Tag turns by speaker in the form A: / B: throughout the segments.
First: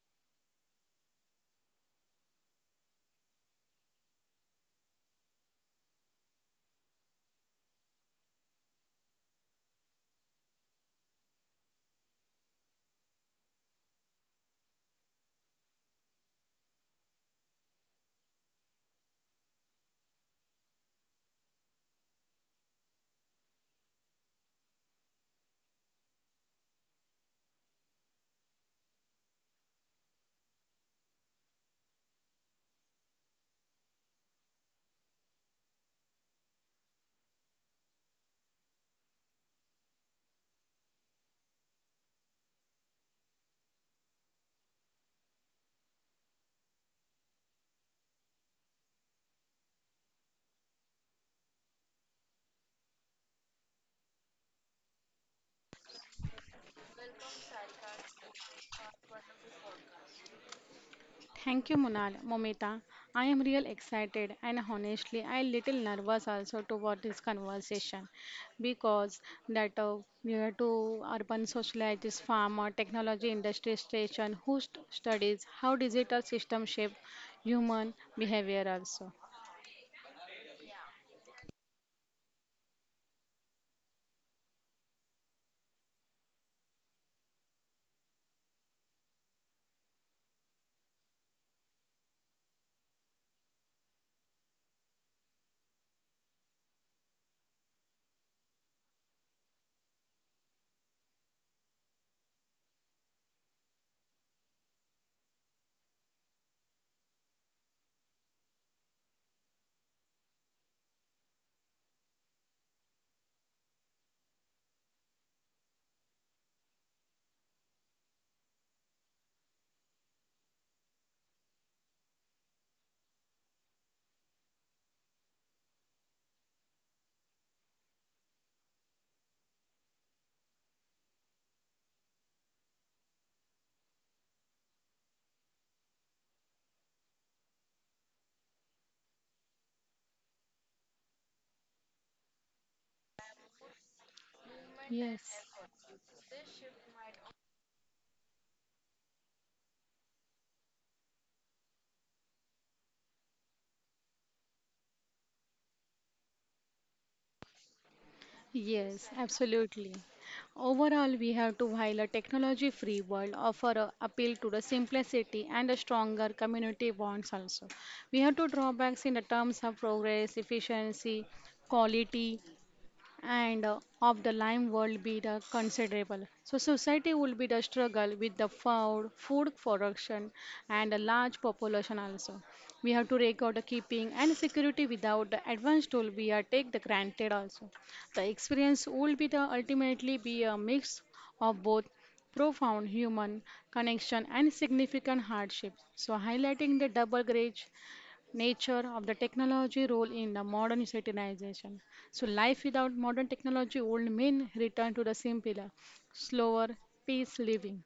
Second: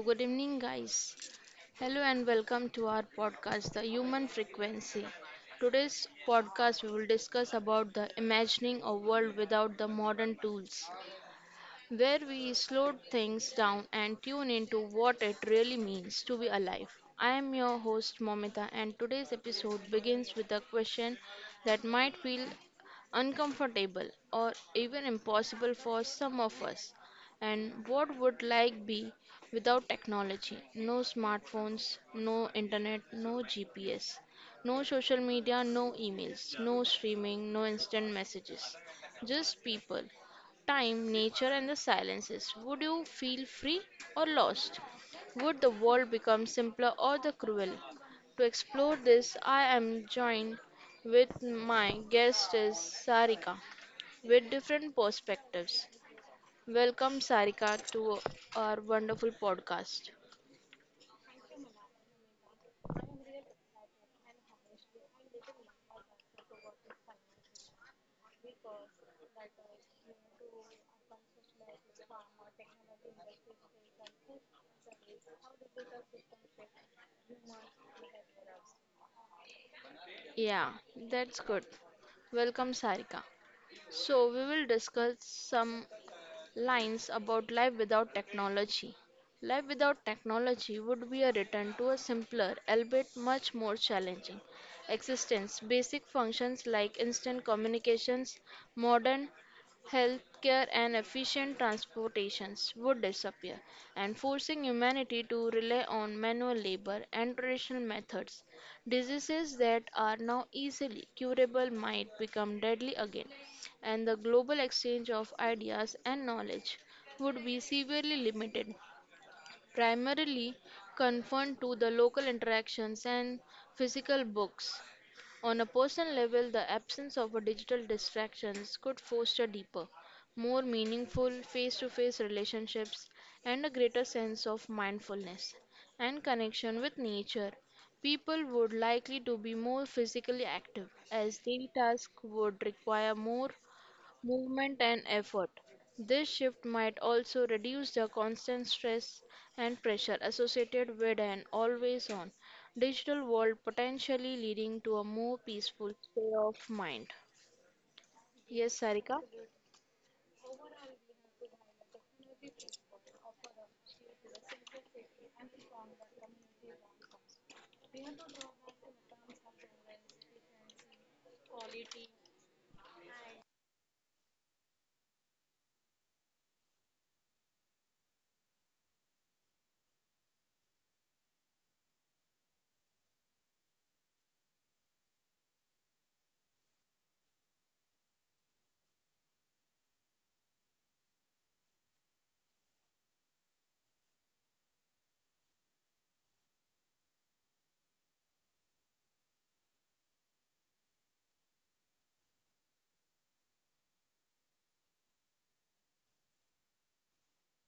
A: good evening, guys. Hello, and welcome to our podcast, The Human Frequency. Today's podcast, we will discuss about the imagining a world without the modern tools where we slow things down and tune into what it really means to be alive. I am your host Momita, and today's episode begins with a question that might feel uncomfortable or even impossible for some of us. And what would life be without technology? No smartphones, no internet, no GPS, no social media, no emails, no streaming, no instant messages. Just people time, nature, and the silences, would you feel free or lost? Would the world become simpler or the cruel? To explore this, I am joined with my guest is Sarika with different perspectives. Welcome Sarika to our wonderful podcast.
B: Thank you, Munal. Momita, I am real excited and honestly, I little nervous also toward this conversation because that near to urban socialites, farmer, technology industry station, who studies how digital system shape human behavior also.
A: Yeah, that's good. Welcome Sarika. So we will discuss some lines about life without technology. Life without technology would be a return to a simpler, albeit much more challenging, existence. Basic functions like instant communications, modern healthcare, and efficient transportations would disappear, and forcing humanity to rely on manual labor and traditional methods. Diseases that are now easily curable might become deadly again and the global exchange of ideas and knowledge would be severely limited, primarily confined to the local interactions and physical books. On a personal level, the absence of a digital distractions could foster deeper, more meaningful face to face relationships and a greater sense of mindfulness and connection with nature. People would likely to be more physically active as daily tasks would require more movement,
B: Yes.
A: and effort. This shift might also reduce the constant stress and pressure associated with an always on digital world, potentially leading to a more peaceful state of mind. Yes,
B: Yes,
A: Sarika?
B: absolutely. Overall, we have to, while a technology free world, offer a appeal to the simplicity and a stronger community bonds also. We have to drawbacks in the terms of progress, efficiency, quality, and of the lime world be the considerable. So society will be the struggle with the food production and a large population also. We have to record the keeping and security without the advanced tool we are take the granted also. The experience will be the ultimately be a mix of both profound human connection and significant hardship, so highlighting the double grade nature of the technology role in the modern civilization. So life without modern technology would mean return to the simpler, slower pace living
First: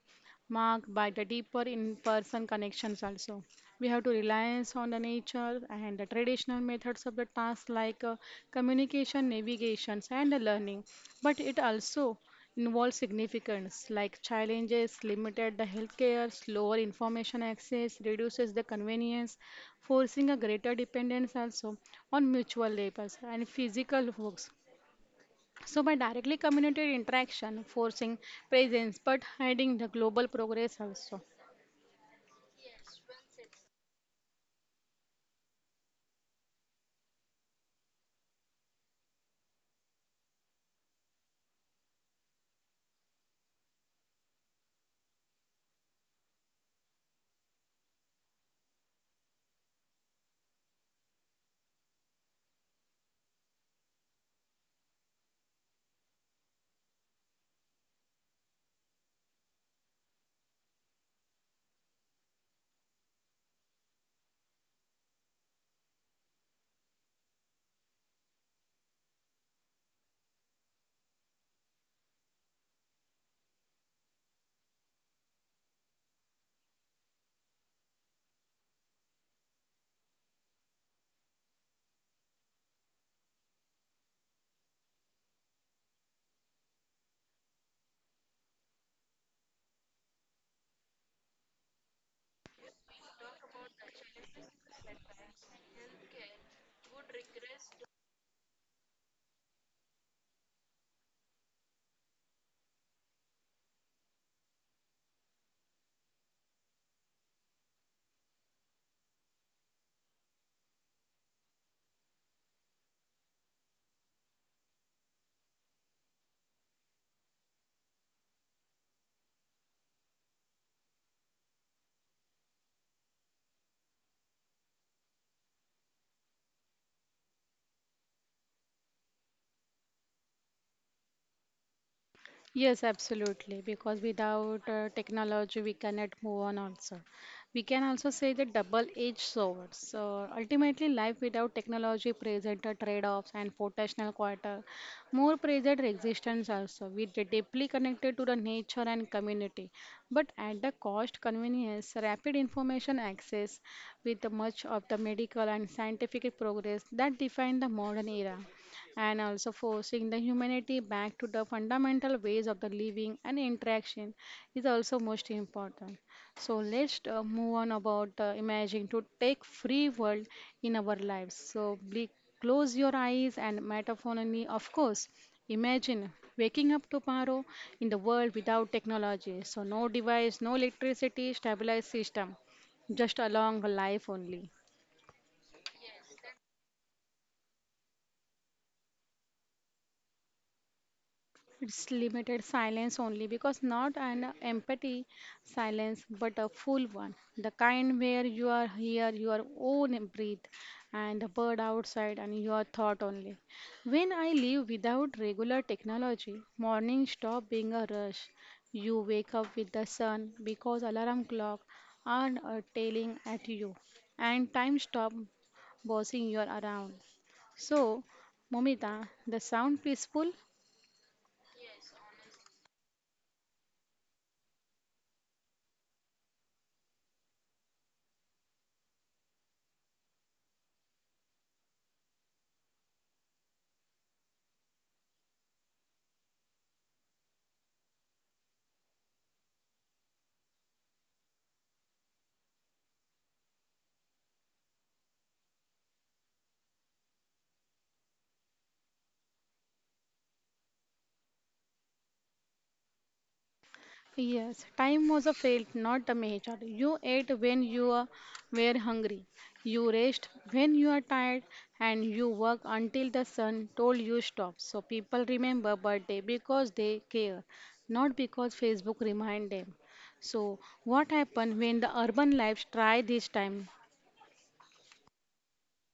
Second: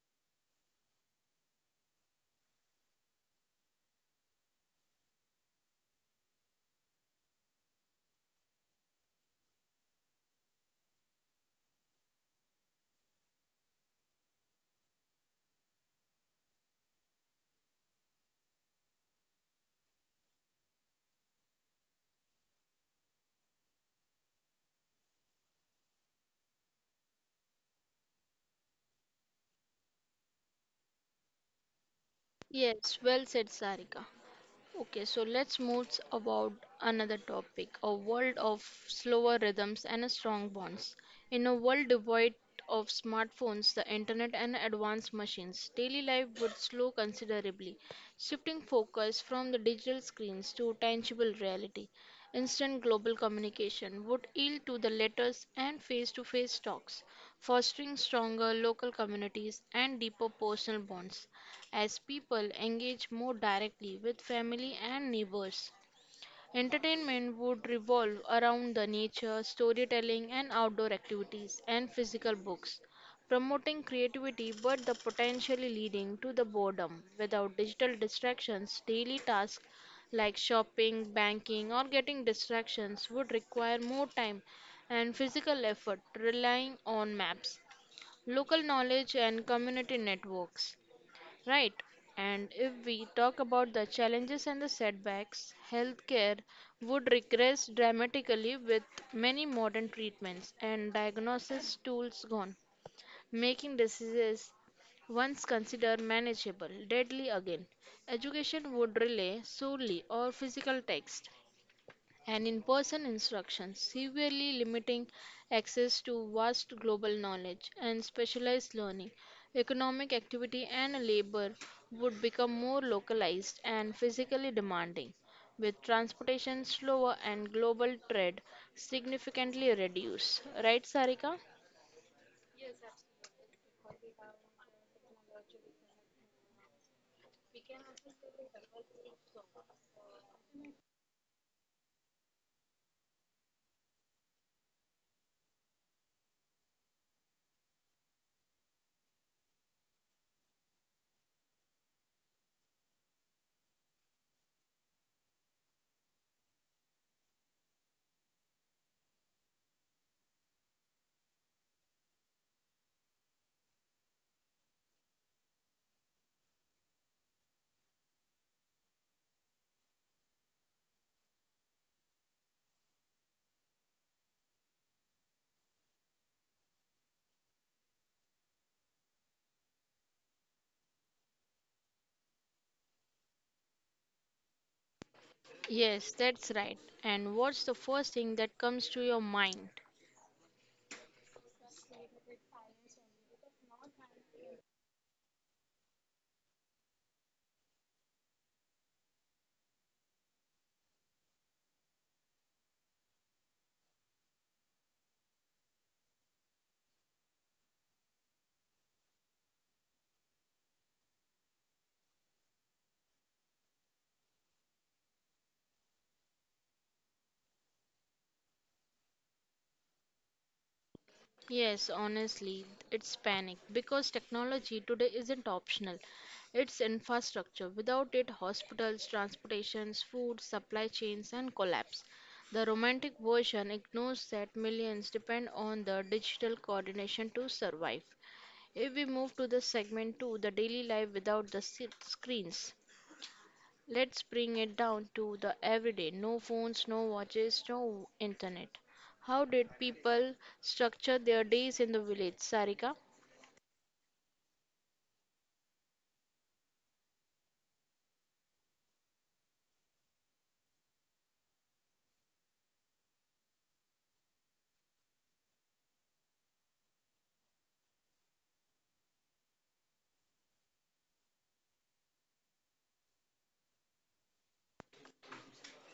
B: marked by the deeper in-person connections also. We have to reliance on the nature and the traditional methods of the task like communication, navigations, and the learning. But it also involves significance like challenges, limited the healthcare, slower information access, reduces the convenience, forcing a greater dependence also on mutual labors and physical works, so by directly community interaction, forcing presence but hiding the global progress also.
A: Yes, well said, Sarika. Okay, so let's move about another topic, a world of slower rhythms and strong bonds. In a world devoid of smartphones, the internet and advanced machines, daily life would slow considerably, shifting focus from the digital screens to tangible reality. Instant global communication would yield to the letters and face-to-face talks, fostering stronger local communities and deeper personal bonds as people engage more directly with family and neighbors. Entertainment would revolve around the nature, storytelling, and outdoor activities, and physical books, promoting creativity but the potentially leading to the boredom. Without digital distractions, daily tasks like shopping, banking, or getting distractions would require more time and physical effort, relying on maps, local knowledge, and community networks. Right. And if we talk about the challenges and the setbacks, healthcare would regress dramatically with many modern treatments and diagnosis tools gone, making diseases once considered manageable deadly again. Education would rely solely on physical text and in person instruction, severely limiting access to vast global knowledge and specialized learning. Economic activity and labor would become more localized and physically demanding, with transportation slower and global trade significantly reduced. Right, Sarika?
B: Yes, absolutely. Because without technology, we cannot move on also. We can also say the double-edged sword. So ultimately, life without technology presents a trade-offs and potential quarter, more present existence also. We are deeply connected to the nature and community, but at the cost convenience, rapid information access with the much of the medical and scientific progress that define the modern era and also forcing the humanity back to the fundamental ways of the living and interaction is also most important. So let's move on about imagining to take free world in our lives. So close your eyes and metaphorically, of course, imagine waking up tomorrow in the world without technology. So no device, no electricity, stabilized system, just along life only.
A: Yes, that's right. And what's the first thing that comes to your mind?
B: It's limited silence only because not an empty silence but a full one. The kind where you are here, your own breath, and the bird outside, and your thought only. When I live without regular technology, morning stop being a rush. You wake up with the sun because alarm clock aren't tailing at you, and time stop bossing you around. So, Momita, the sound peaceful.
A: Yes, honestly, it's panic because technology today isn't optional. It's infrastructure. Without it, hospitals, transportations, food, supply chains, and collapse. The romantic version ignores that millions depend on the digital coordination to survive. If we move to the segment 2, the daily life without the screens. Let's bring it down to the everyday no phones, no watches, no internet. How did people structure their days in the village, Sarika?
B: Yes, time was a felt, not a measure. You ate when you were hungry, you rest when you are tired, and you work until the sun told you stop. So people remember birthday because they care, not because Facebook remind them. So what happened when the urban lives try this time?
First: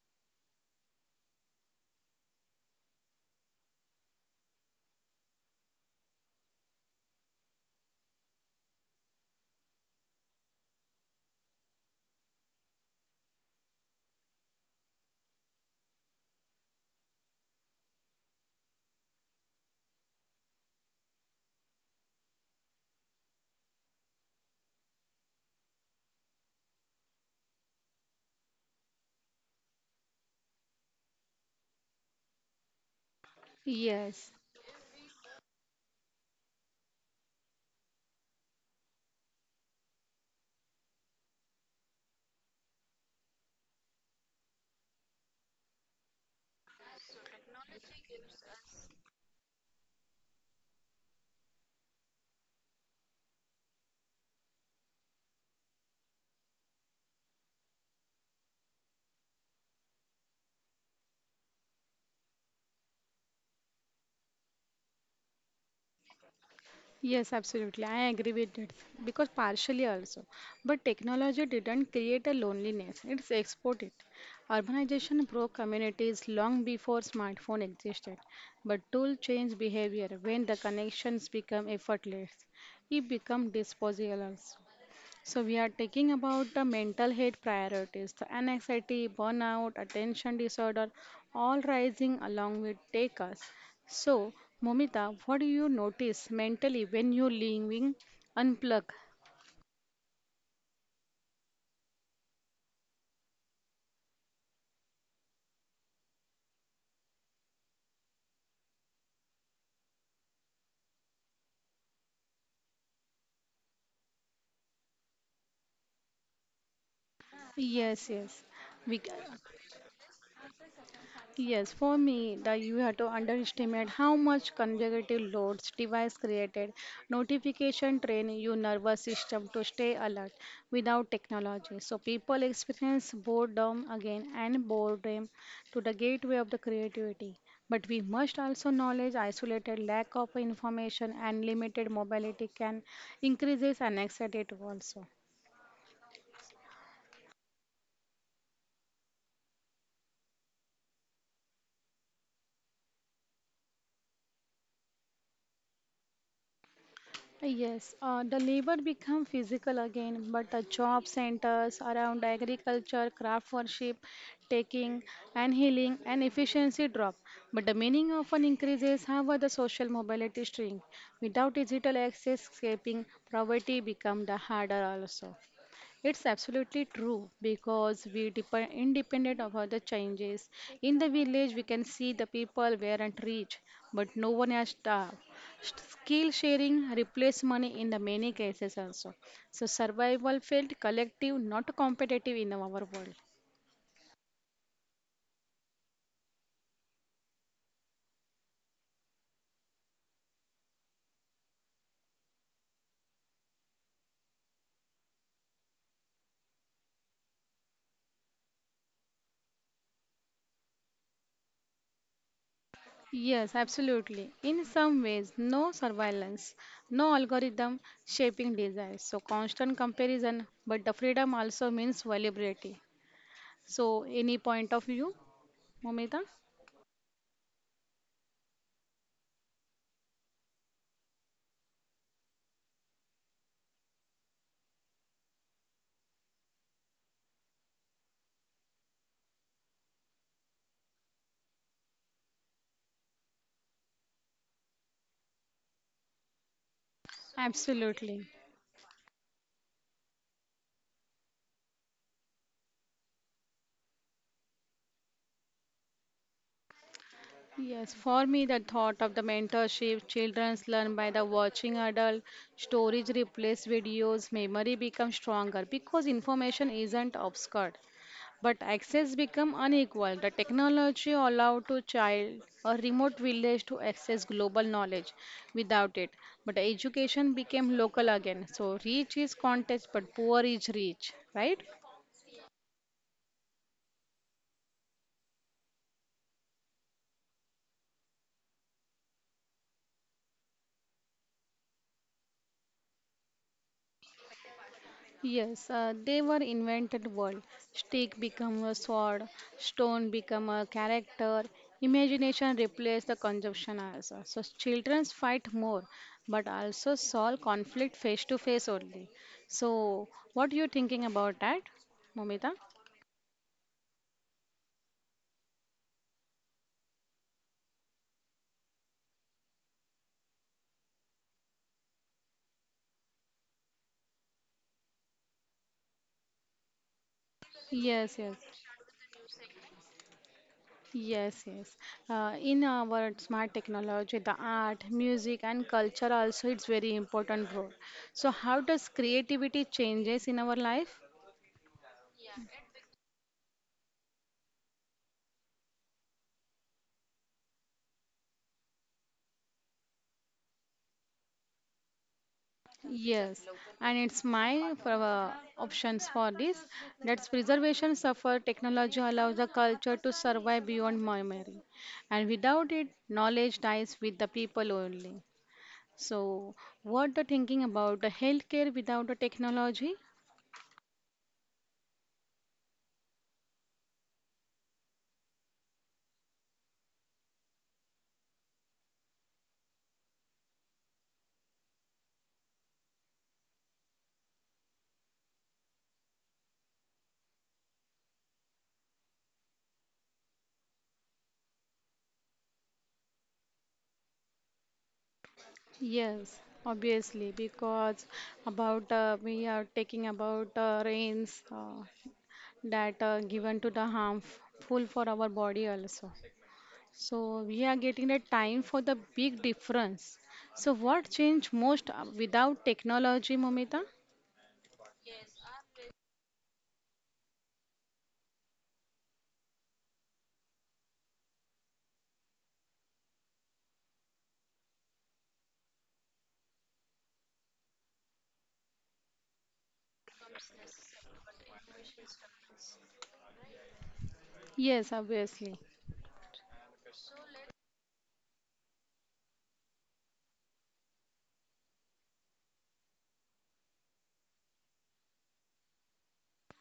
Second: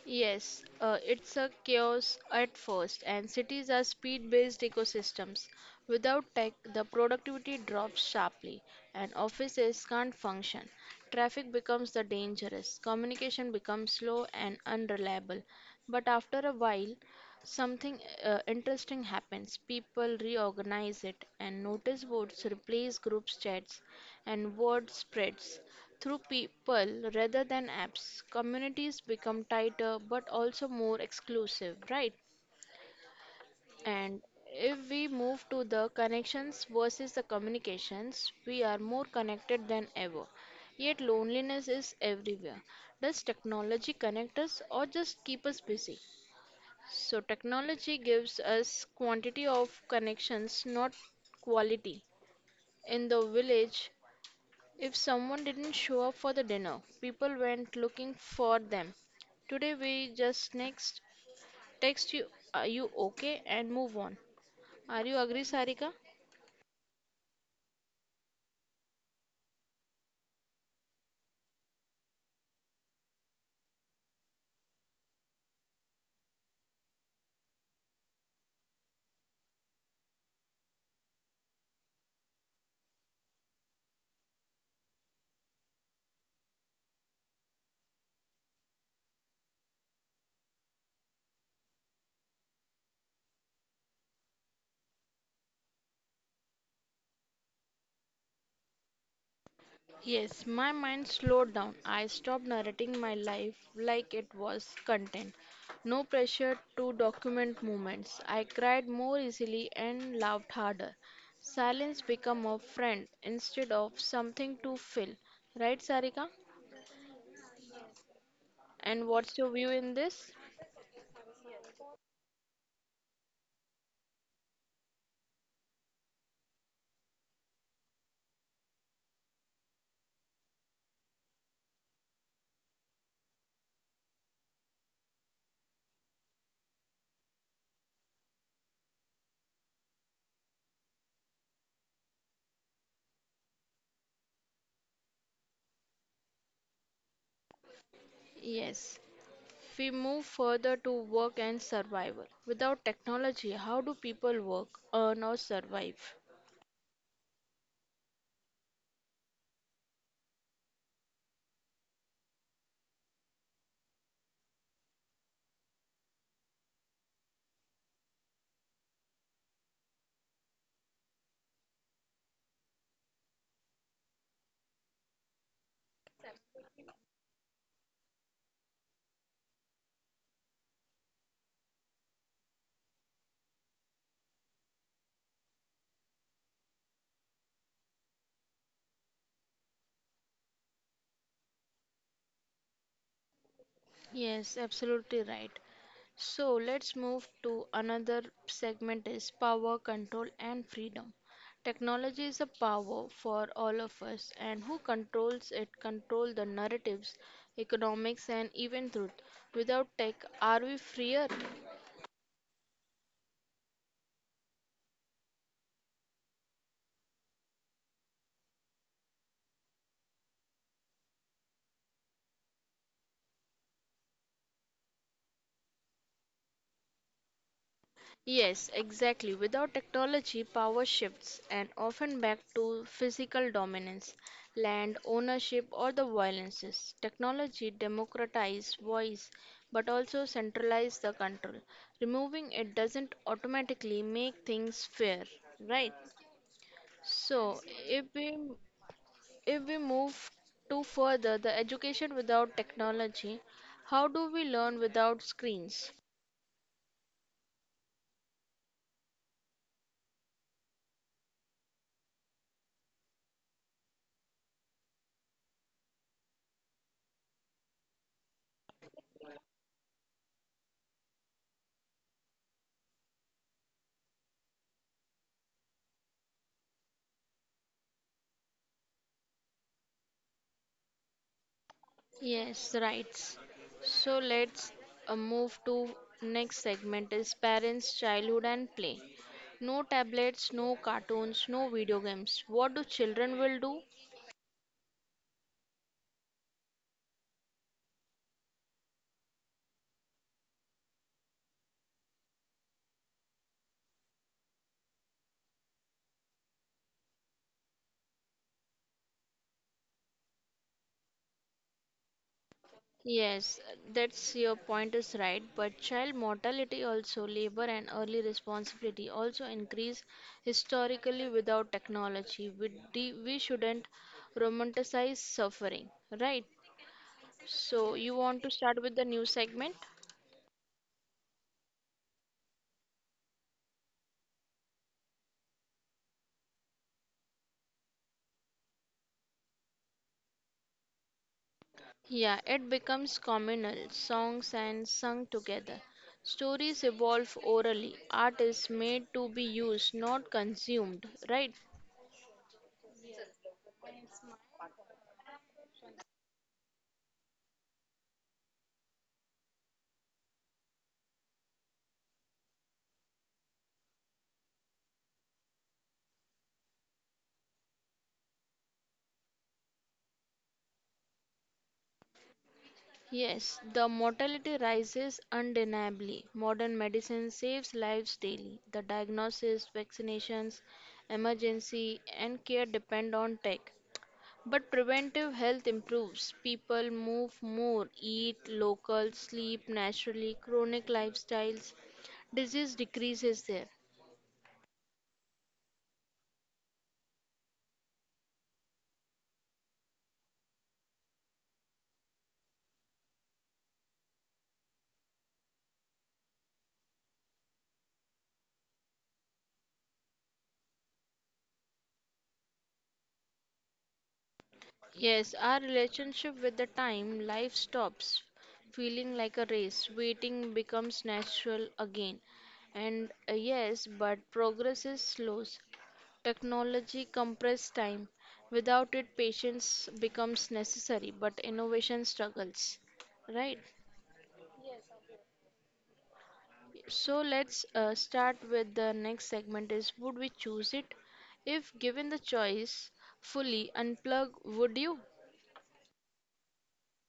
A: Yes, it's a chaos at first, and cities are speed based ecosystems. Without tech, the productivity drops sharply, and offices can't function. Traffic becomes the dangerous, communication becomes slow and unreliable. But after a while, something interesting happens. People reorganize it, and notice boards replace group chats, and word spreads. Through people rather than apps, communities become tighter but also more exclusive, right? And
B: Yes.
A: if we move to the connections versus the communications, we are more connected than ever. Yet loneliness is everywhere. Does technology connect us or just keep us busy? So, technology gives us quantity of connections, not quality. In the village, if someone didn't show up for the dinner, people went looking for them. Today we just next text you, are you okay, and move on. Are you agree, Sarika?
B: Yes, absolutely. I agree with it because partially also. But technology didn't create a loneliness, it's exported. Urbanization broke communities long before smartphone existed. But tool change behavior when the connections become effortless. It become disposable. So we are talking about the mental health priorities, the anxiety, burnout, attention disorder, all rising along with take us. So Momita, what do you notice mentally when you're living unplugged?
A: Yes, my mind slowed down. I stopped narrating my life like it was content. No pressure to document moments. I cried more easily and laughed harder. Silence became a friend instead of something to fill. Right, Sarika?
B: Yes, yes. We, c-
A: And what's your view in this?
B: Yes, for me, the you have to underestimate how much consecutive loads device created notification train your nervous system to stay alert without technology. So people experience boredom again and boredom to the gateway of the creativity. But we must also knowledge isolated lack of information and limited mobility can increases and exert it also.
A: Yes. We move further to work and survival. Without technology, how do people work, earn, or survive?
B: Yes, the labor become physical again, but the job centers around agriculture, craft worship, taking and healing and efficiency drop. But the meaning often increases, however, the social mobility shrink. Without digital access, escaping poverty become the harder also. It's absolutely true because we depend independent of other changes. In the village, we can see the people weren't rich, but no one has staff. Skill sharing replaced money in the many cases also. So survival felt collective, not competitive in our world.
A: Yes, absolutely right. So let's move to another segment is power, control, and freedom. Technology is a power for all of us, and who controls it control the narratives, economics, and even truth. Without tech, are we freer?
B: Yes, absolutely. In some ways, no surveillance, no algorithm shaping desires. So constant comparison, but the freedom also means vulnerability. So any point of view, Momita?
A: Yes, exactly. Without technology, power shifts and often back to physical dominance, land ownership, or the violences. Technology democratized voice but also centralized the control. Removing it doesn't automatically make things fair, right? So, if
B: Absolutely.
A: we if we move to further the education without technology, how do we learn without screens?
B: Yes, for me, the thought of the mentorship, children's learn by the watching adult, storage replace videos, memory becomes stronger because information isn't obscured. But access become unequal. The technology allow to child a remote village to access global knowledge without it. But education became local again. So rich is context, but poor is rich, right?
A: Yes, right. So let's move to next segment is parents, childhood and play. No tablets, no cartoons, no video games. What do children will do?
B: Yes, they were invented world. Stick become a sword, stone become a character, imagination replaced the consumption also. So children fight more, but also solve conflict face to face only. So what you thinking about that, Momita?
A: Yes, that's your point is right, but child mortality also labor and early responsibility also increase historically without technology. We shouldn't romanticize suffering, right? So
B: Yes,
A: you
B: yes.
A: want to start with the new segment?
B: Yes, yes. In our smart technology, the art, music, and culture also it's very important role. So, how does creativity changes in our life?
A: Yeah, it becomes communal, songs and sung together. Stories evolve orally. Art is made to be used, not consumed, right?
B: Yes, and it's my for, options for this. That's preservation suffer. Technology allows the culture to survive beyond memory, and without it, knowledge dies with the people only. So, what the thinking about the healthcare without the technology?
A: Yes, the mortality rises undeniably. Modern medicine saves lives daily. The diagnosis, vaccinations, emergency, and care depend on tech. But preventive health improves. People move more, eat local, sleep naturally, chronic lifestyles, disease decreases there.
B: Yes, obviously, because about we are taking about rains that are given to the harmful for our body also. So we are getting a time for the big difference. So what changed most without technology, Momita?
A: Yes, our relationship with the time, life stops feeling like a race. Waiting becomes natural again. And yes, but progress is slow. Technology compresses time. Without it, patience becomes necessary, but innovation struggles. Right?
B: Yes, obviously.
A: So let's start with the next segment is would we choose it? If given the choice, fully unplug, would you?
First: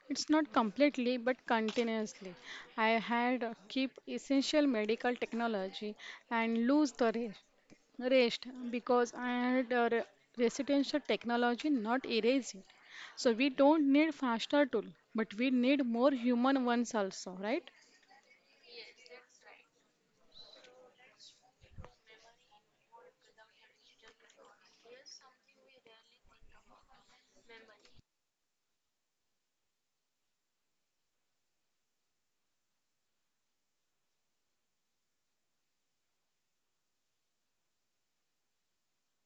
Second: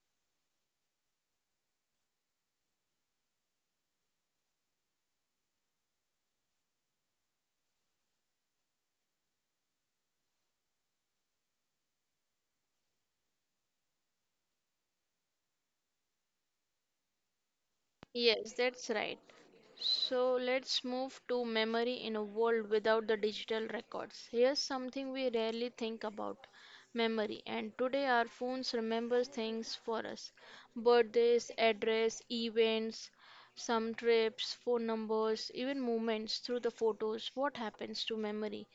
B: It's not completely but continuously. I had keep essential medical technology and lose the rest. Rest because I had residential technology not erasing. So we don't need faster tool, but we need more human ones also, right?
A: Yes, that's right. So let's move to memory in a world without the digital records. Here's something we rarely think about memory. And today our phones remember things for us birthdays, address, events, some trips, phone numbers, even moments through the photos. What happens to memory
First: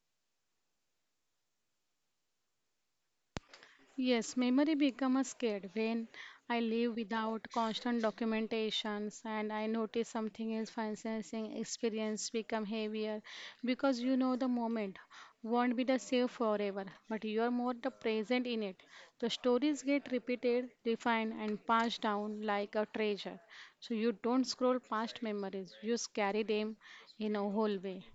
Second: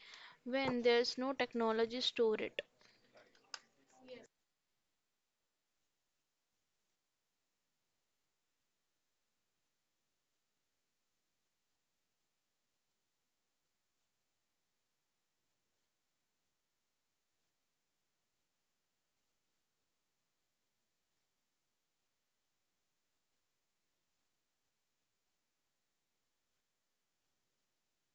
A: when there's no technology store it?
B: Yes, memory become a scared when I live without constant documentations and I notice something is financing experience become heavier because you know the moment won't be the same forever, but you are more the present in it. The stories get repeated, refined and passed down like a treasure. So you don't scroll past memories, you just carry them in a whole way.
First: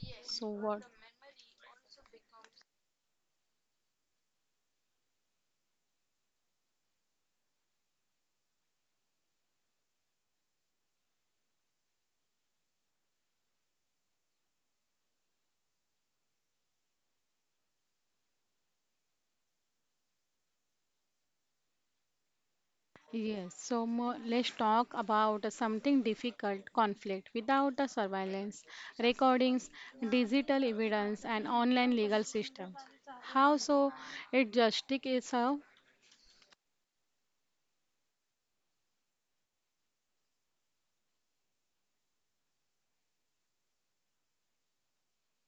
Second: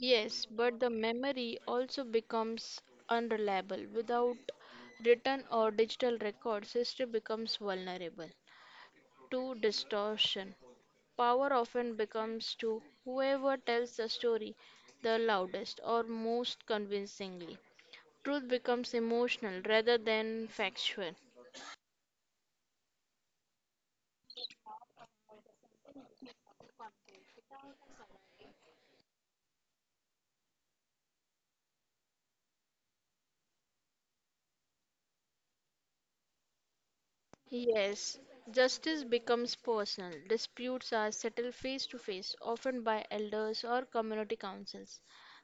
A: Yes,
B: So
A: but
B: what?
A: the memory also becomes unreliable. Without written or digital records, history becomes vulnerable to distortion. Power often becomes to whoever tells the story the loudest or most convincingly. Truth becomes emotional rather than factual.
B: Yes, so let's talk about something difficult conflict without the surveillance, recordings, digital evidence, and online legal system. How so? It justice is how?
A: Yes, justice becomes personal. Disputes are settled face to face, often by elders or community councils.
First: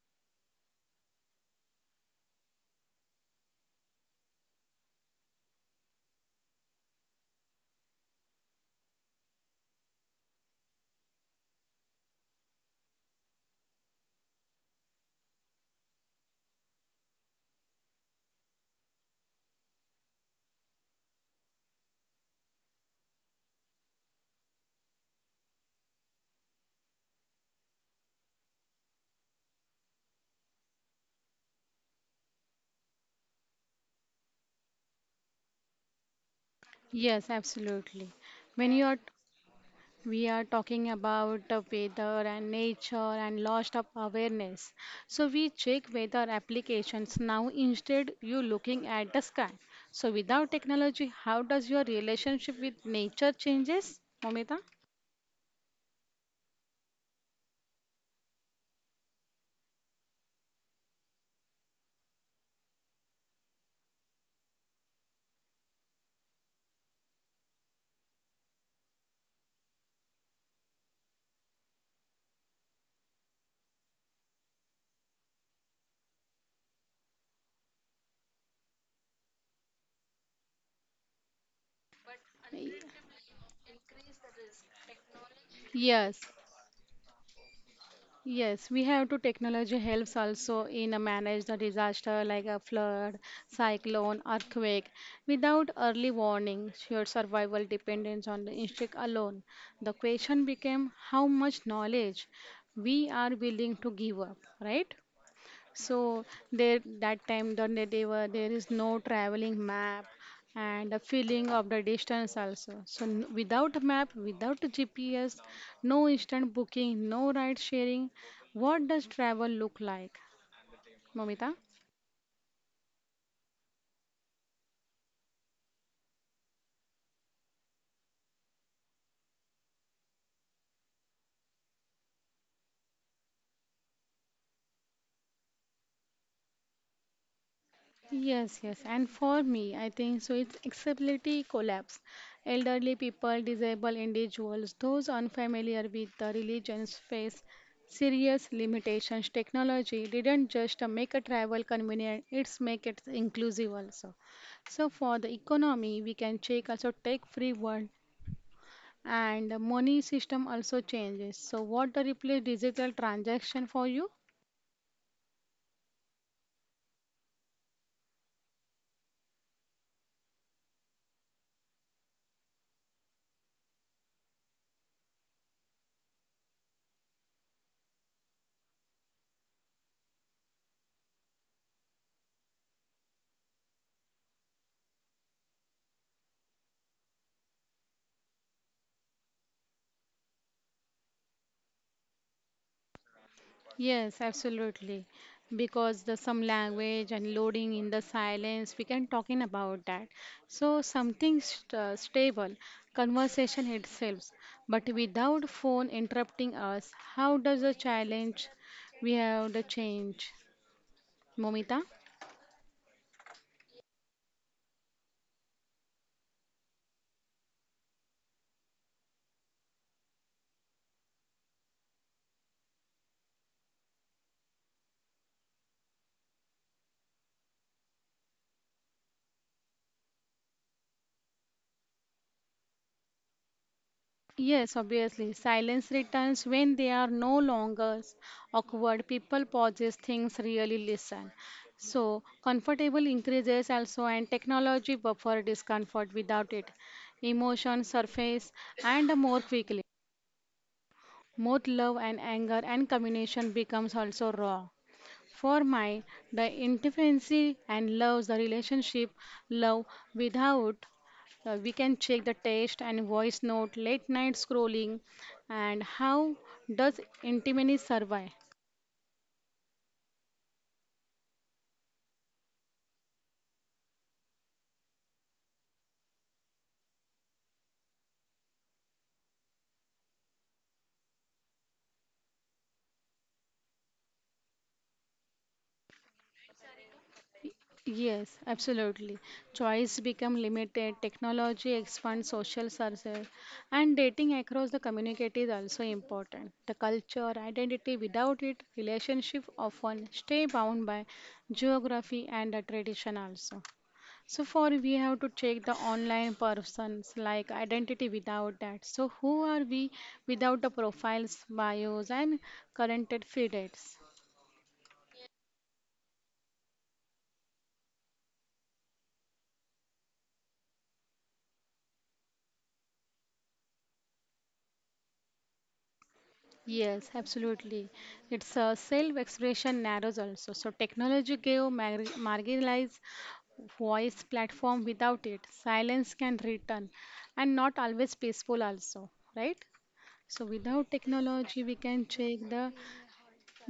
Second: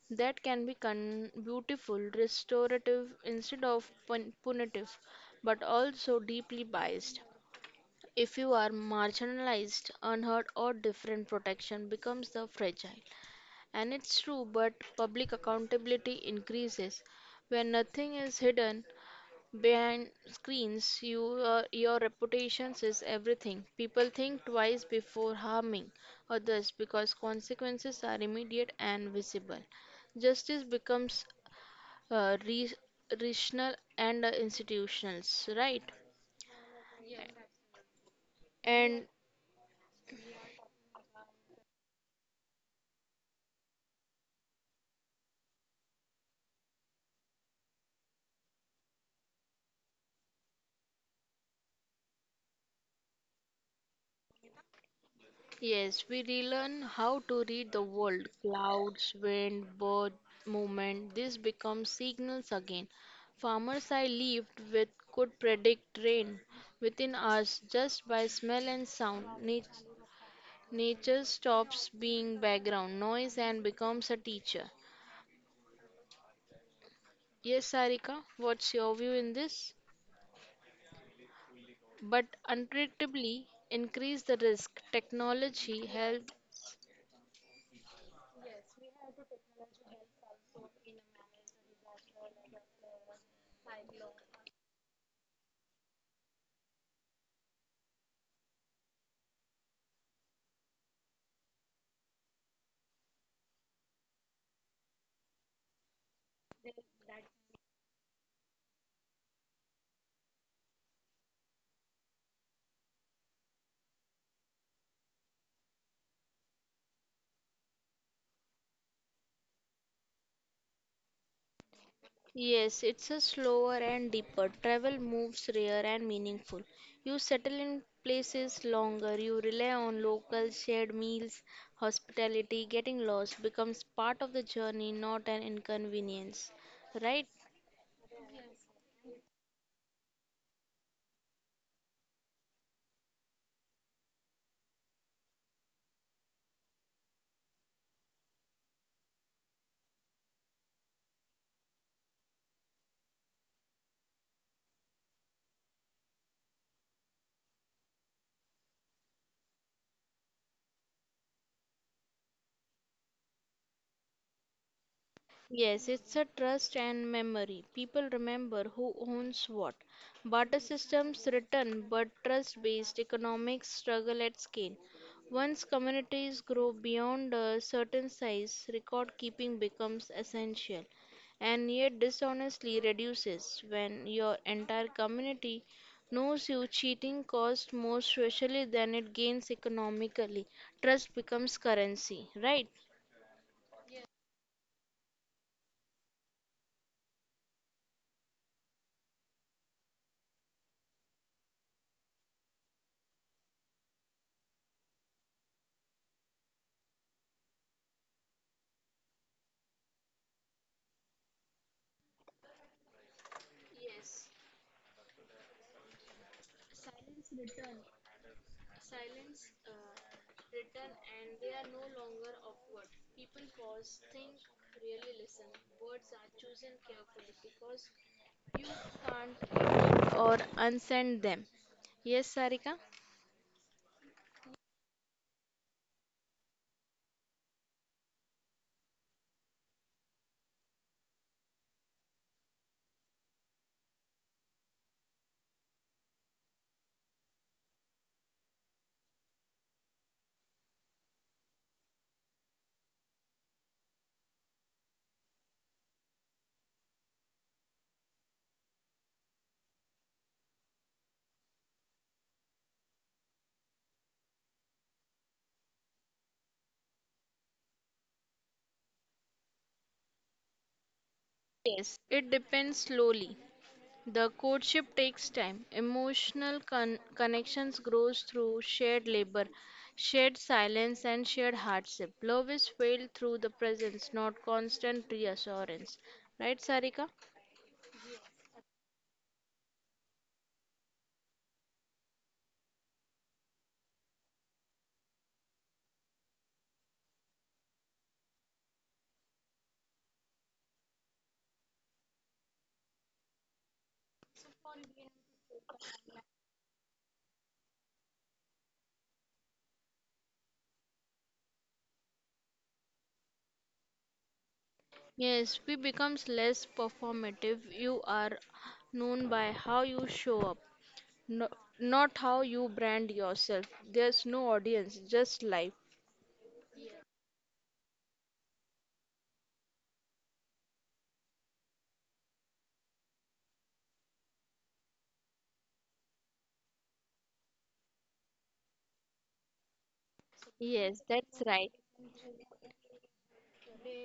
A: That can be beautiful, restorative instead of punitive, but also deeply biased. If you are marginalized, unheard, or different, protection becomes the fragile. And it's true, but public accountability increases. When nothing is hidden, behind screens, your reputation is everything. People think twice before harming others because consequences are immediate and visible. Justice becomes uh, re- rational and institutional, right?
B: Yes, absolutely. When you
A: And
B: are. We are talking about the weather and nature and lost of awareness. So we check weather applications now instead you looking at the sky. So without technology, how does your relationship with nature changes, Momita?
A: yes, we relearn how to read the world, clouds, wind, bird movement. This becomes signals again. Farmers I lived with could predict rain within hours just by smell and sound. Nature stops being background noise and becomes a teacher. Yes, Sarika, what's your view in this? But unpredictably increase the risk. Technology help
B: Yes, yes, we have to technology helps also in manage the disaster like a flood, cyclone, earthquake. Without early warning, your survival depends on the instinct alone. The question became how much knowledge we are willing to give up, right? So there that time the they were there is no traveling map and a feeling of the distance also. So without a map, without GPS, no instant booking, no ride sharing, what does travel look like, Momita?
A: yes, it's a slower and deeper. Travel moves rare and meaningful. You settle in places longer. You rely on local shared meals, hospitality. Getting lost becomes part of the journey, not an inconvenience. Right?
B: Yes, yes. And for me, I think so it's accessibility collapse. Elderly people, disabled individuals, those unfamiliar with the religions face serious limitations. Technology didn't just make a travel convenient, it's make it inclusive also. So for the economy, we can check also tech free world and the money system also changes. So what the replace digital transaction for you?
A: Yes, it's a trust and memory. People remember who owns what. Barter systems return, but trust based economics struggle at scale. Once communities grow beyond a certain size, record keeping becomes essential, and yet dishonestly reduces when your entire community knows you cheating costs more socially than it gains economically. Trust becomes currency, right?
B: Yes, absolutely. Because the some language and loading in the silence, we can talking about that. So something st stable, conversation itself, but without phone interrupting us, how does the challenge we have the change, Momita?
A: Written and they are no longer awkward. People pause, think, really listen. Words are chosen carefully because you can't edit or unsend them. Yes, Sarika?
B: Yes, obviously. Silence returns when they are no longer awkward. People pauses, things really listen. So, comfortable increases also, and technology buffer discomfort without it. Emotion surface and more quickly. Both love and anger and communication becomes also raw. For mine, the intimacy and love, the relationship, love without, we can check the text and voice note, late night scrolling, and how does intimacy survive?
A: Yes, it depends slowly. The courtship takes time. Emotional connections grows through shared labor, shared silence and shared hardship. Love is felt through the presence, not constant reassurance. Right, Sarika?
B: Yes, absolutely. Choice become limited, technology expands social services, and dating across the community is also important. The culture, identity, without it, relationship often stay bound by geography and the tradition also. So for we have to check the online persons like identity without that. So who are we without the profiles, bios and current feed dates?
A: Yes, we becomes less performative. You are known by how you show up, no, not how you brand yourself. There's no audience, just life.
B: Yes, absolutely. It's a self-expression narrows also. So technology gave marginalized voice platform without it. Silence can return and not always peaceful also, right? So without
A: Yes, that's
B: technology,
A: right.
B: we can check the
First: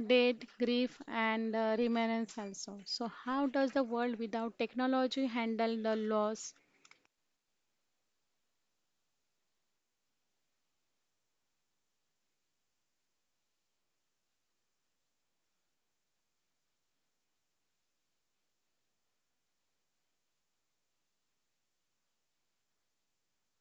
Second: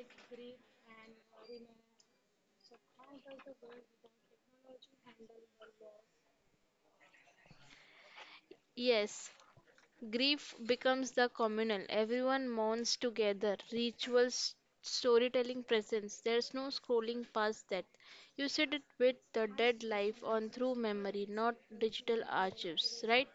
B: date, grief, and remembrance also. So, how does the world without technology handle the loss?
A: Yes, grief becomes the communal. Everyone mourns together. Rituals, storytelling presence. There's no scrolling past that. You sit it with the dead life on through memory, not digital archives, right?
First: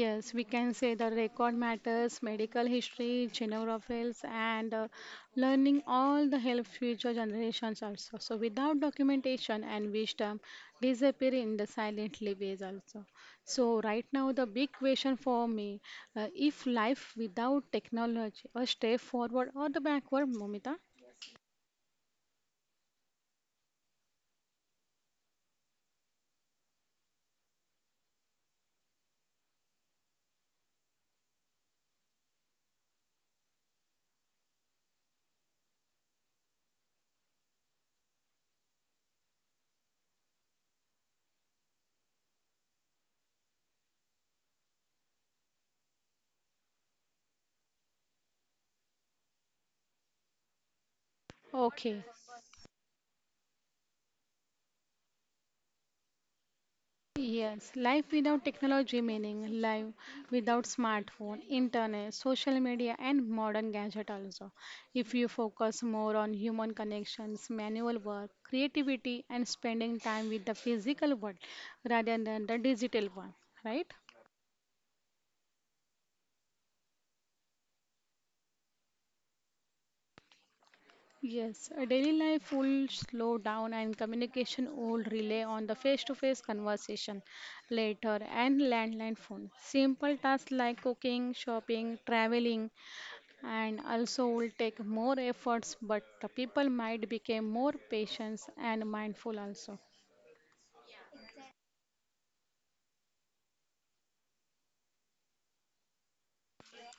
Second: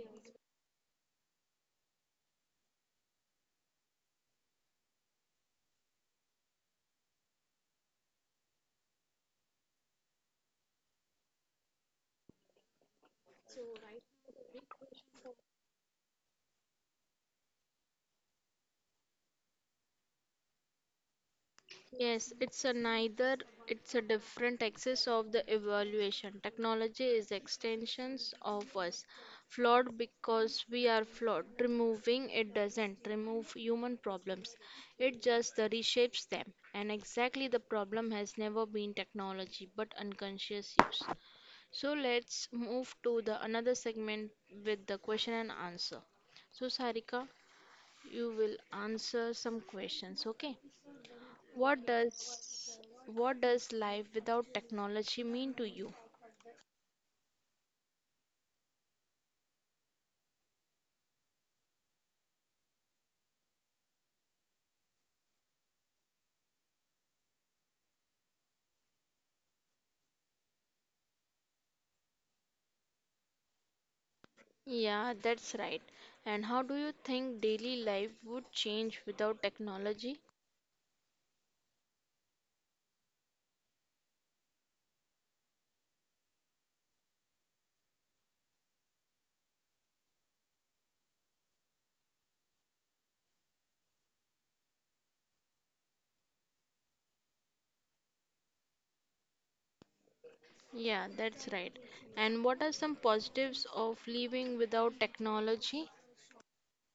B: Yes, we can say the record matters, medical history, genographers, and learning all the help future generations also. So, without documentation and wisdom, disappear in the silently ways also. So, right now, the big question for me, if life without technology, a step forward or the backward, Momita?
A: Yes, it's a neither, it's a different axis of the evaluation. Technology is extensions of us, flawed because we are flawed. Removing it doesn't remove human problems, it just the reshapes them. And exactly the problem has never been technology but unconscious use. So let's move to the another segment with the question and answer. So, Sarika, you will answer some questions, okay? What
B: Okay.
A: does what does life without technology mean to you?
B: Yes, life without technology meaning life without smartphone, internet, social media and modern gadget also. If you focus more on human connections, manual work, creativity and spending time with the physical world rather than the digital one, right?
A: Yeah, that's right. And how do you think daily life would change without technology?
B: Yes, a daily life will slow down and communication will rely on the face-to-face conversation later and landline phone. Simple tasks like cooking, shopping, traveling and also will take more efforts but the people might become more patient and mindful also.
A: Yeah, that's right. And what are some positives of living without technology?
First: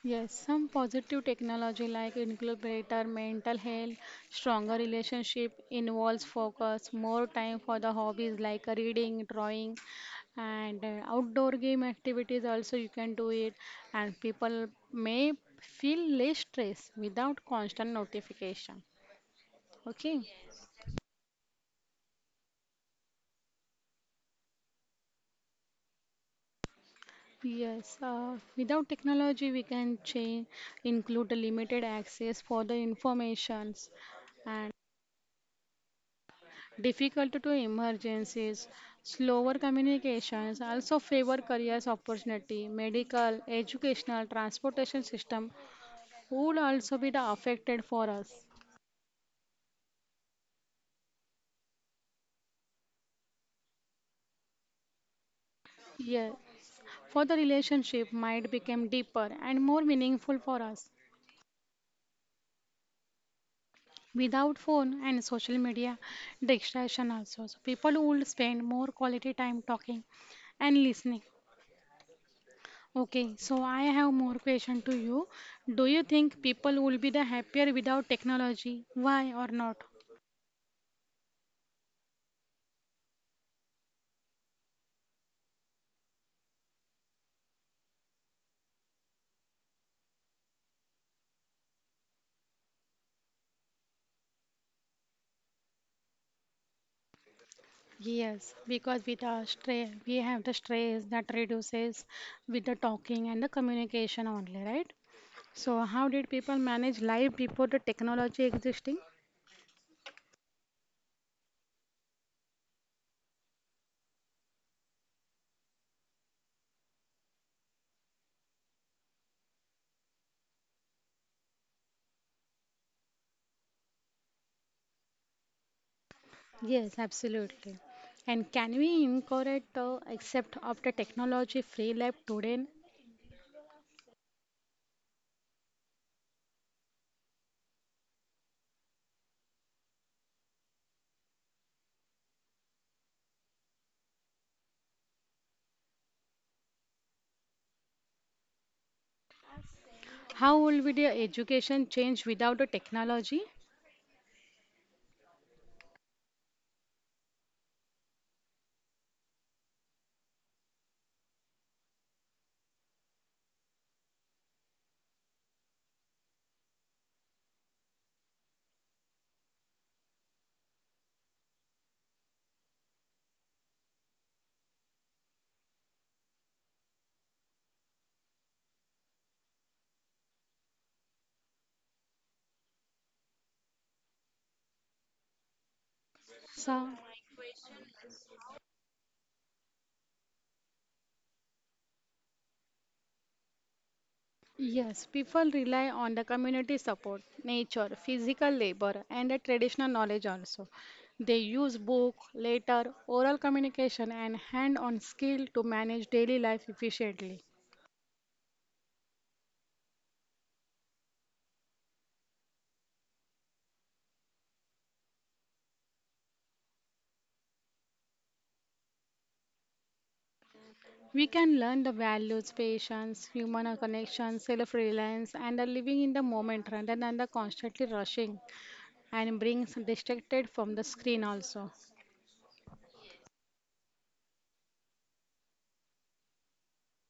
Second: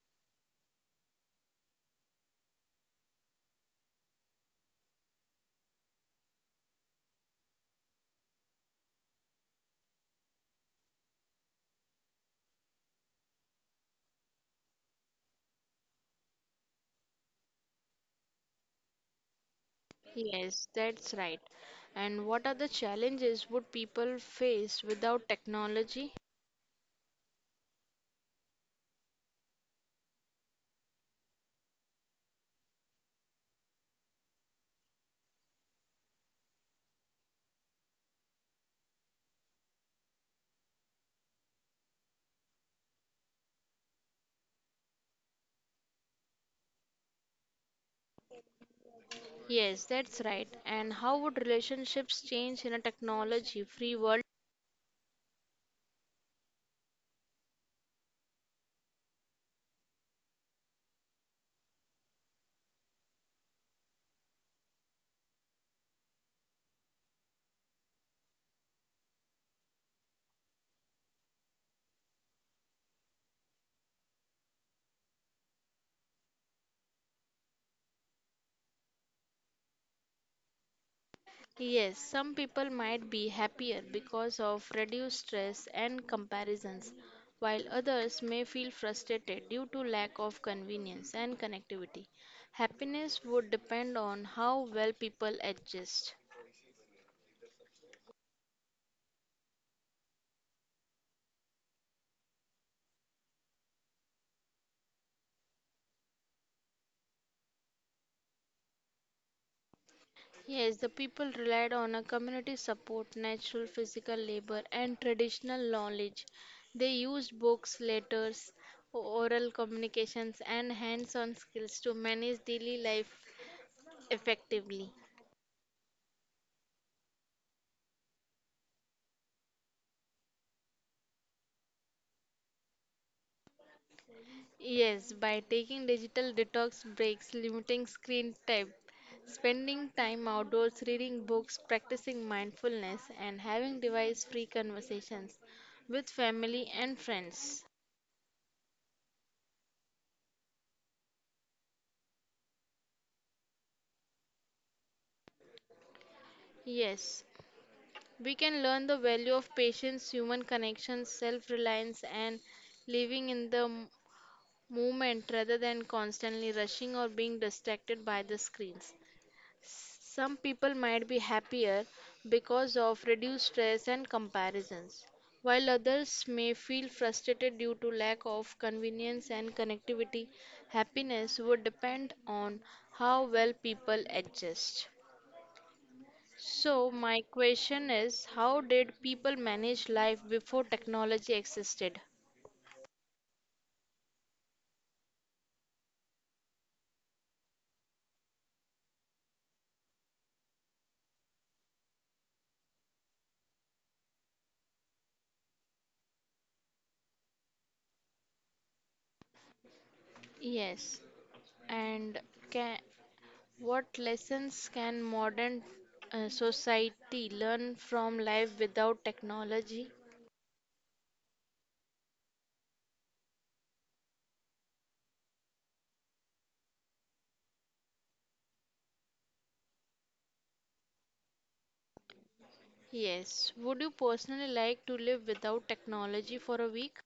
B: Yes, some positive technology like incubator mental health stronger relationship involves focus more time for the hobbies like reading drawing and outdoor game activities also you can do it and people may feel less stress without constant notification. Okay.
A: Yes, that's right. And what are the challenges would people face without technology?
B: Yes, without technology, we can change, include the limited access for the informations and difficulty to emergencies, slower communications, also favor careers opportunity, medical, educational, transportation system would also be the affected for us.
A: Yes, that's right. And how would relationships change in a technology-free world?
B: Yeah, for the relationship might become deeper and more meaningful for us, without phone and social media distraction also, so people will spend more quality time talking and listening. Okay, so I have more question to you. Do you think people will be the happier without technology, why or not?
A: Yes, some people might be happier because of reduced stress and comparisons, while others may feel frustrated due to lack of convenience and connectivity. Happiness would depend on how well people adjust.
B: Yes, because with our stress we have the stress that reduces with the talking and the communication only, right? So how did people manage life before the technology existing?
A: Yes, the people relied on a community support, natural physical labor, and traditional knowledge. They used books, letters, oral communications, and hands on skills to manage daily life effectively.
B: Yes, absolutely. And can we incorporate accept of the technology free life today?
A: Yes, by taking digital detox breaks, limiting screen time, spending time outdoors, reading books, practicing mindfulness, and having device free conversations with family and friends.
B: How will be the education change without the technology?
A: Yes, we can learn the value of patience, human connections, self reliance, and living in the moment rather than constantly rushing or being distracted by the screens. Some people might be happier because of reduced stress and comparisons, while others may feel frustrated due to lack of convenience and connectivity. Happiness would depend on how well people adjust.
B: So,
A: So, my question is, how did people manage life before technology existed?
B: yes, people rely on the community support, nature, physical labor, and the traditional knowledge also. They use book, letter, oral communication, and hand-on skill to manage daily life efficiently.
A: Yes, and can what lessons can modern society learn from life without technology?
B: We can learn the values, patience, human connection, self reliance, and are living in the moment rather than the constantly rushing and brings distracted from the screen also.
A: Yes. Would you personally like to live without technology for a week?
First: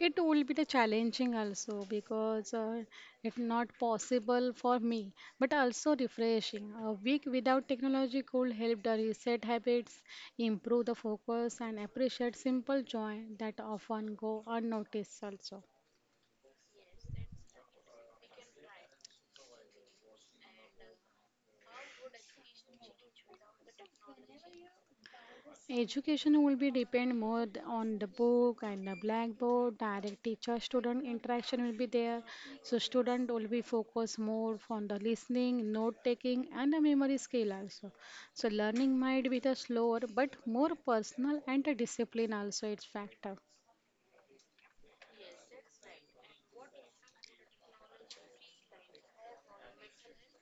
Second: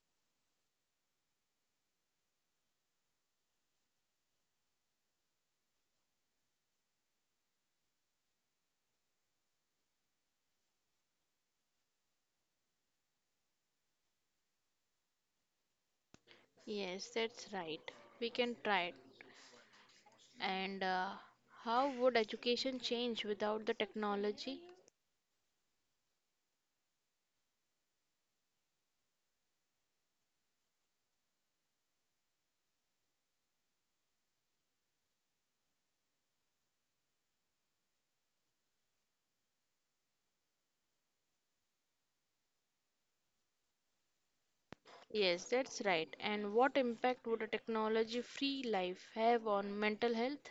B: It will be the challenging also because it's not possible for me, but also refreshing. A week without technology could help the reset habits, improve the focus, and appreciate simple joy that often go unnoticed also.
A: Yes, that's right. We can try it. And how would education change without the technology?
B: Education will be depend more on the book and the blackboard. Direct teacher-student interaction will be there. So student will be focused more on the listening, note-taking, and the memory skill also. So learning might be the slower, but more personal and the discipline also it's factor.
A: Yes, that's right. And what impact would a technology free life have on mental health?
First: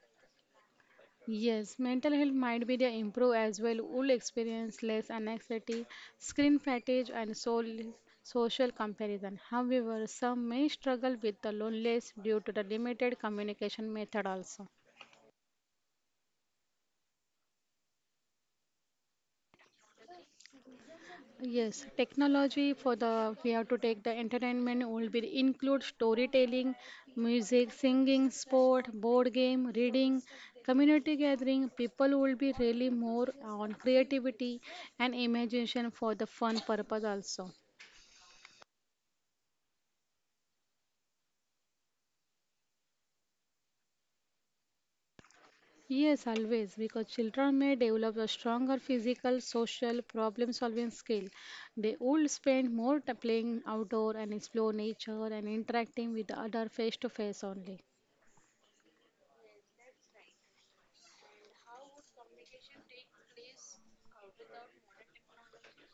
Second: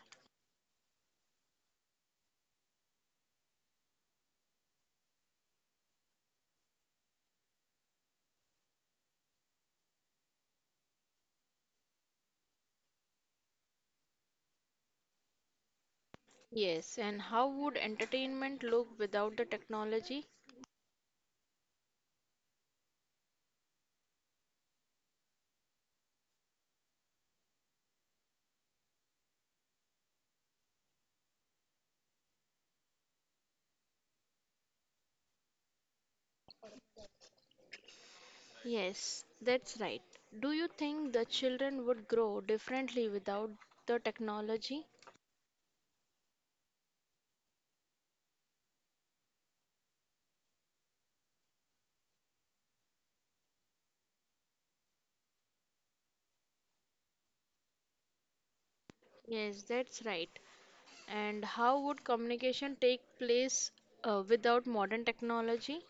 B: Yes, mental health might be the improve as well. Will experience less anxiety, screen fatigue, and soul, social comparison. However, some may struggle with the loneliness due to the limited communication method also.
A: Yes, and how would entertainment look without the technology?
B: Yes, technology for the we have to take the entertainment will be include storytelling, music, singing, sport, board game, reading, community gathering. People will be really more on creativity and imagination for the fun purpose also.
A: Yes, that's right. Do you think the children would grow differently without the technology?
B: Yes, always because children may develop a stronger physical, social, problem-solving skill. They will spend more time playing outdoor and explore nature and interacting with other face-to-face only.
A: Yes, that's right. And how would communication take place without modern technology?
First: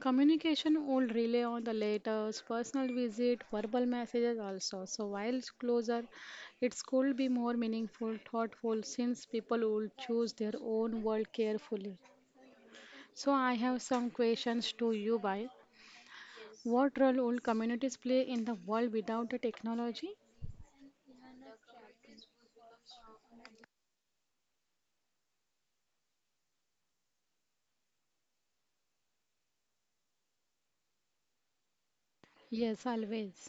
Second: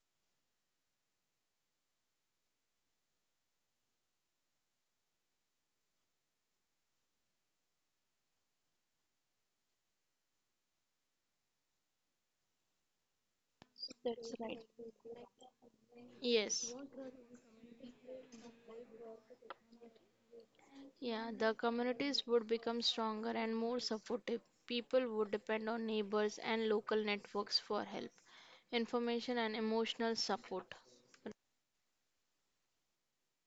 B: Communication will rely on the letters, personal visit, verbal messages also. So while it's closer, it could be more meaningful, thoughtful, since people will choose their own word carefully. So I have some
A: That's right.
B: questions to you, Bai.
A: Yes.
B: What role will communities play in the world without the technology?
A: Yeah, the communities would become stronger and more supportive. People would depend on neighbors and local networks for help, information, and emotional support.
B: Yes, always.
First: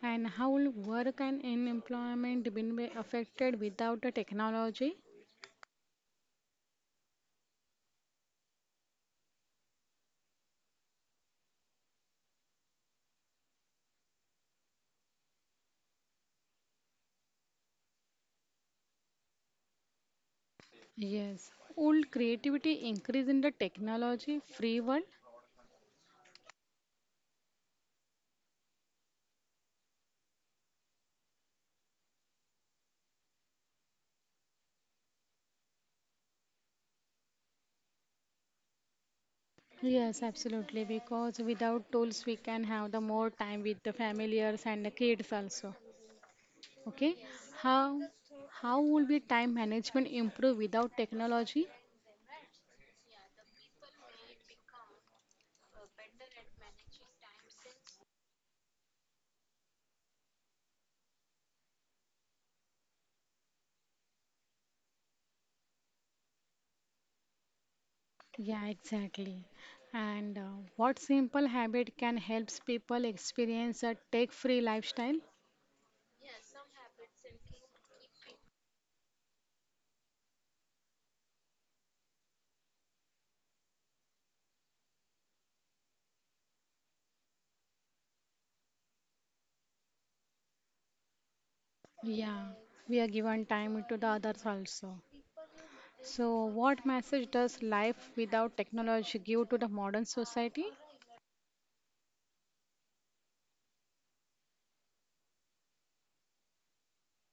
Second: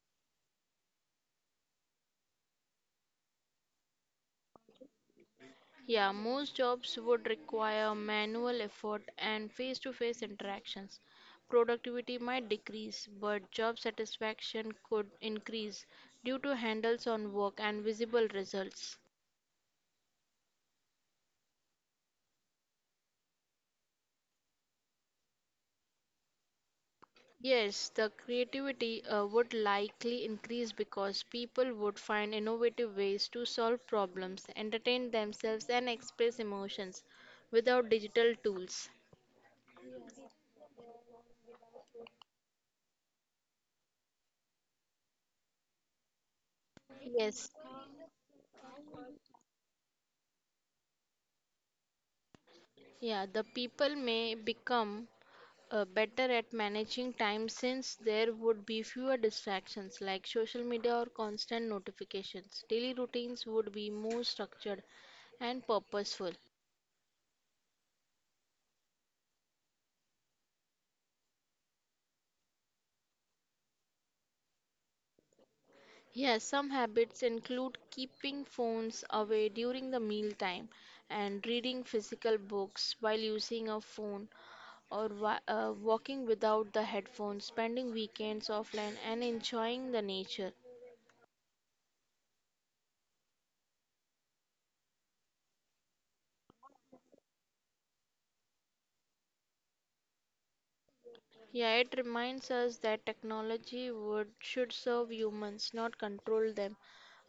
B: And how will work and employment been be affected without the technology?
A: Yeah, most jobs would require manual effort and face to face interactions. Productivity might decrease, but job satisfaction could increase due to handles on work and visible results.
B: Yes, old creativity increase in the technology free one.
A: Yes, the creativity would likely increase because people would find innovative ways to solve problems, entertain themselves, and express emotions without digital tools.
B: Yes, absolutely. Because without tools, we can have the more time with the familiars and the kids also. Okay,
A: Yes.
B: how how will be time management improve without technology?
A: Yeah, the people may become better at managing time since there would be fewer distractions like social media or constant notifications. Daily routines would be more structured and purposeful.
B: Yeah, exactly. And what simple habit can helps people experience a tech-free lifestyle?
A: Yes, some habits include keeping phones away during the meal time and reading physical books while using a phone or walking without the headphones, spending weekends offline and enjoying the nature.
B: Yeah, we are given time to the others also. So, what message does life without technology give to the modern society?
A: Yeah, it reminds us that technology would should serve humans, not control them.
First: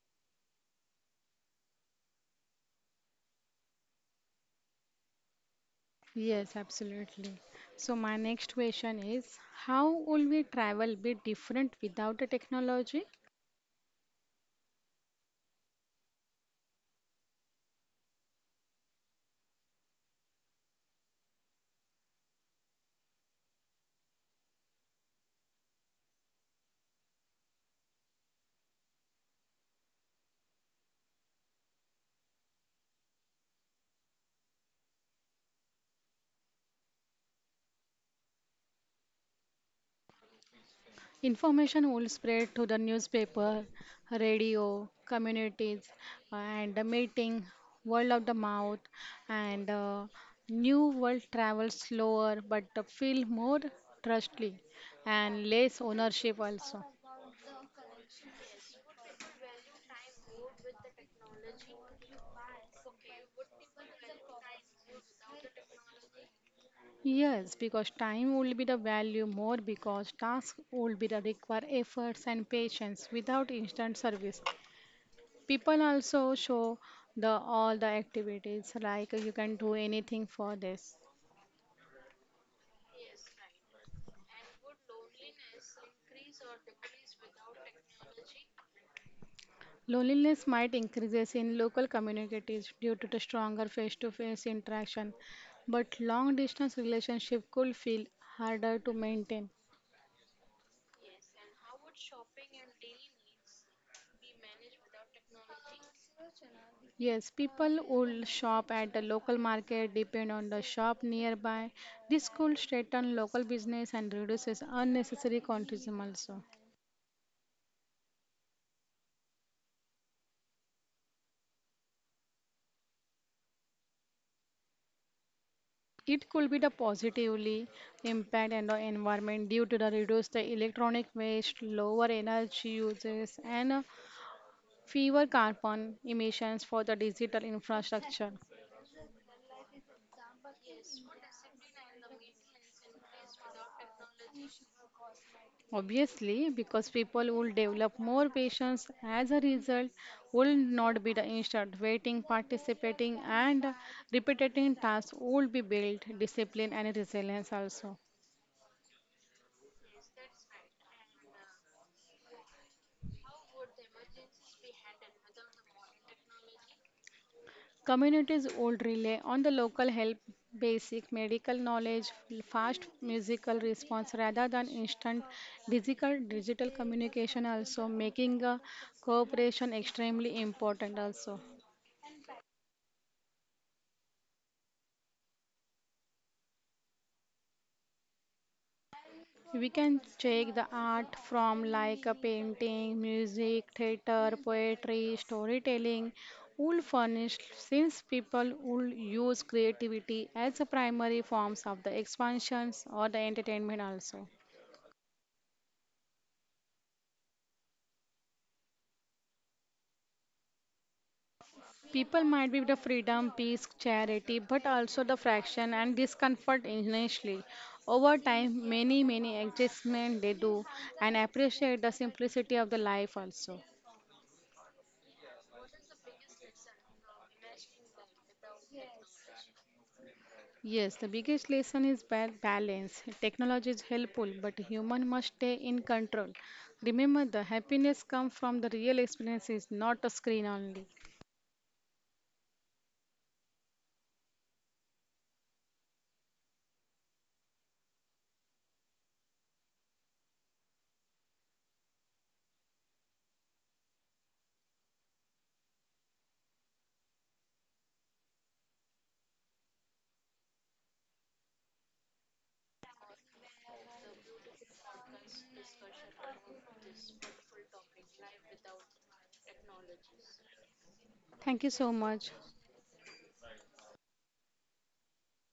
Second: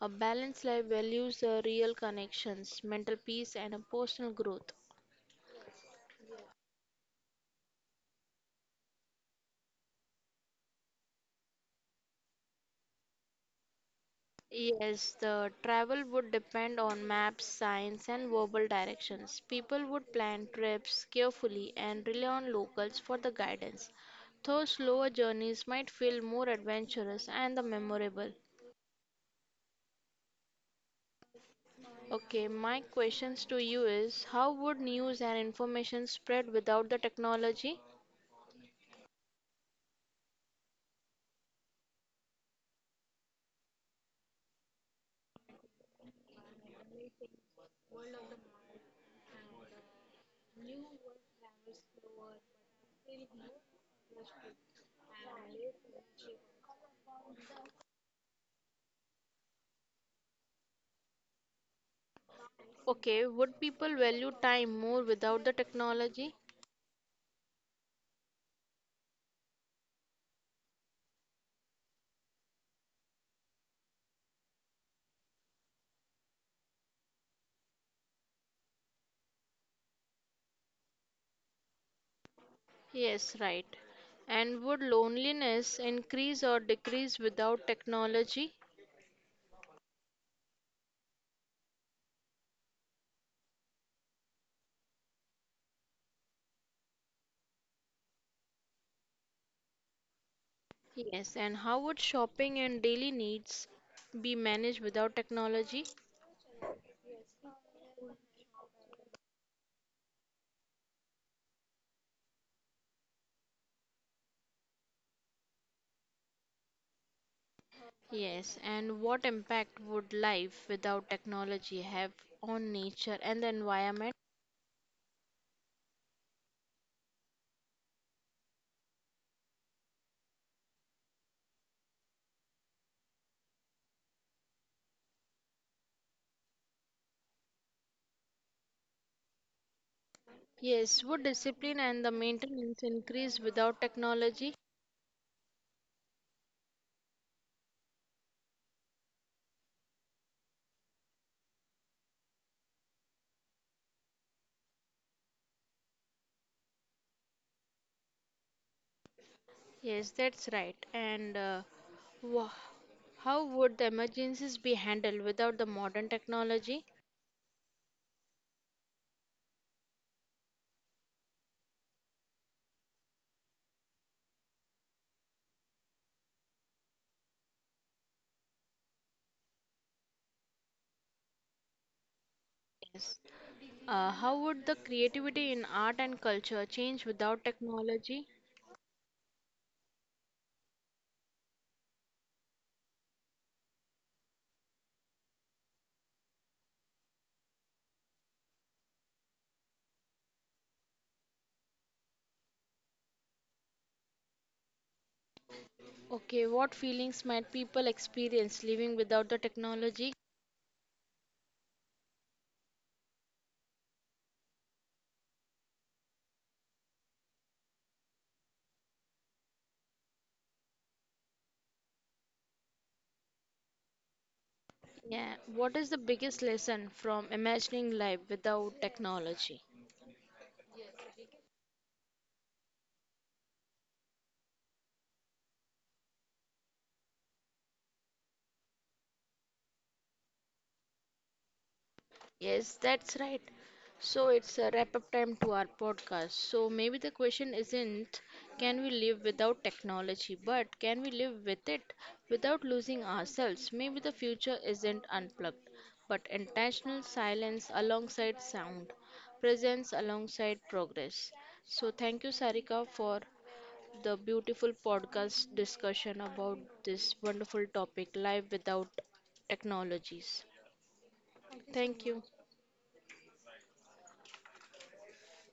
A: A balanced life values the real connections, mental peace, and a personal growth.
B: Yes, absolutely. So, my next question is, how will we travel be different without the technology?
A: Yes, the travel would depend on maps, signs, and verbal directions. People would plan trips carefully and rely on locals for the guidance. Though slower journeys might feel more adventurous and the memorable. Okay, my questions to you is, how would news and information spread without the technology?
B: Information will spread to the newspaper, radio, communities, and the meeting, word of the mouth, and new world travel slower but feel more trustly and less ownership also.
A: Okay, would people value time more without the technology?
B: Yes, because time will be the value more because task will be the require efforts and patience without instant service. People also show the all the activities like you can do anything for this.
A: Yes, right. And would loneliness increase or decrease without technology?
B: Loneliness might increases in local communities due to the stronger face-to-face interaction, but long-distance relationship could feel harder to maintain.
A: Yes. And how would shopping and daily needs be managed without technology?
B: Yes, people would shop at the local market, depend on the shop nearby. This could strengthen local business and reduces unnecessary consumption also.
A: Yes. And what impact would life without technology have on nature and the environment?
B: It could be the positively impact on the environment due to the reduce the electronic waste, lower energy uses, and fewer carbon emissions for the digital infrastructure.
A: Yes, would discipline and the maintenance increase without technology?
B: Obviously, because people will develop more patience as a result, will not be the instant waiting, participating, and repetitive tasks will be built, discipline and resilience also.
A: Yes, that's right. And wha how would the emergencies be handled without the modern technology?
B: Communities will rely on the local help, basic medical knowledge, fast musical response rather than instant digital communication also, making cooperation extremely important also.
A: Yes. How would the creativity in art and culture change without technology?
B: We can check the art from like a painting, music, theater, poetry, storytelling, wool furnished since people would use creativity as a primary forms of the expansions or the entertainment also.
A: Okay, what feelings might people experience living without the technology?
B: People might be the freedom, peace, charity, but also the fraction and discomfort initially. Over time, many adjustments they do and appreciate the simplicity of the life also.
A: Yeah, what is the biggest lesson from imagining life without technology?
B: Yes, the biggest lesson is balance. Technology is helpful, but human must stay in control. Remember, the happiness comes from the real experiences, not a screen only.
A: Yes, that's right. So it's a wrap up time to our podcast. So maybe the question isn't, can we live without technology, but can we live with it without losing ourselves? Maybe the future isn't unplugged, but intentional silence alongside sound, presence alongside progress. So thank you, Sarika, for the beautiful podcast discussion about this wonderful topic life without technologies.
B: Thank you so
A: Thank you.
B: much.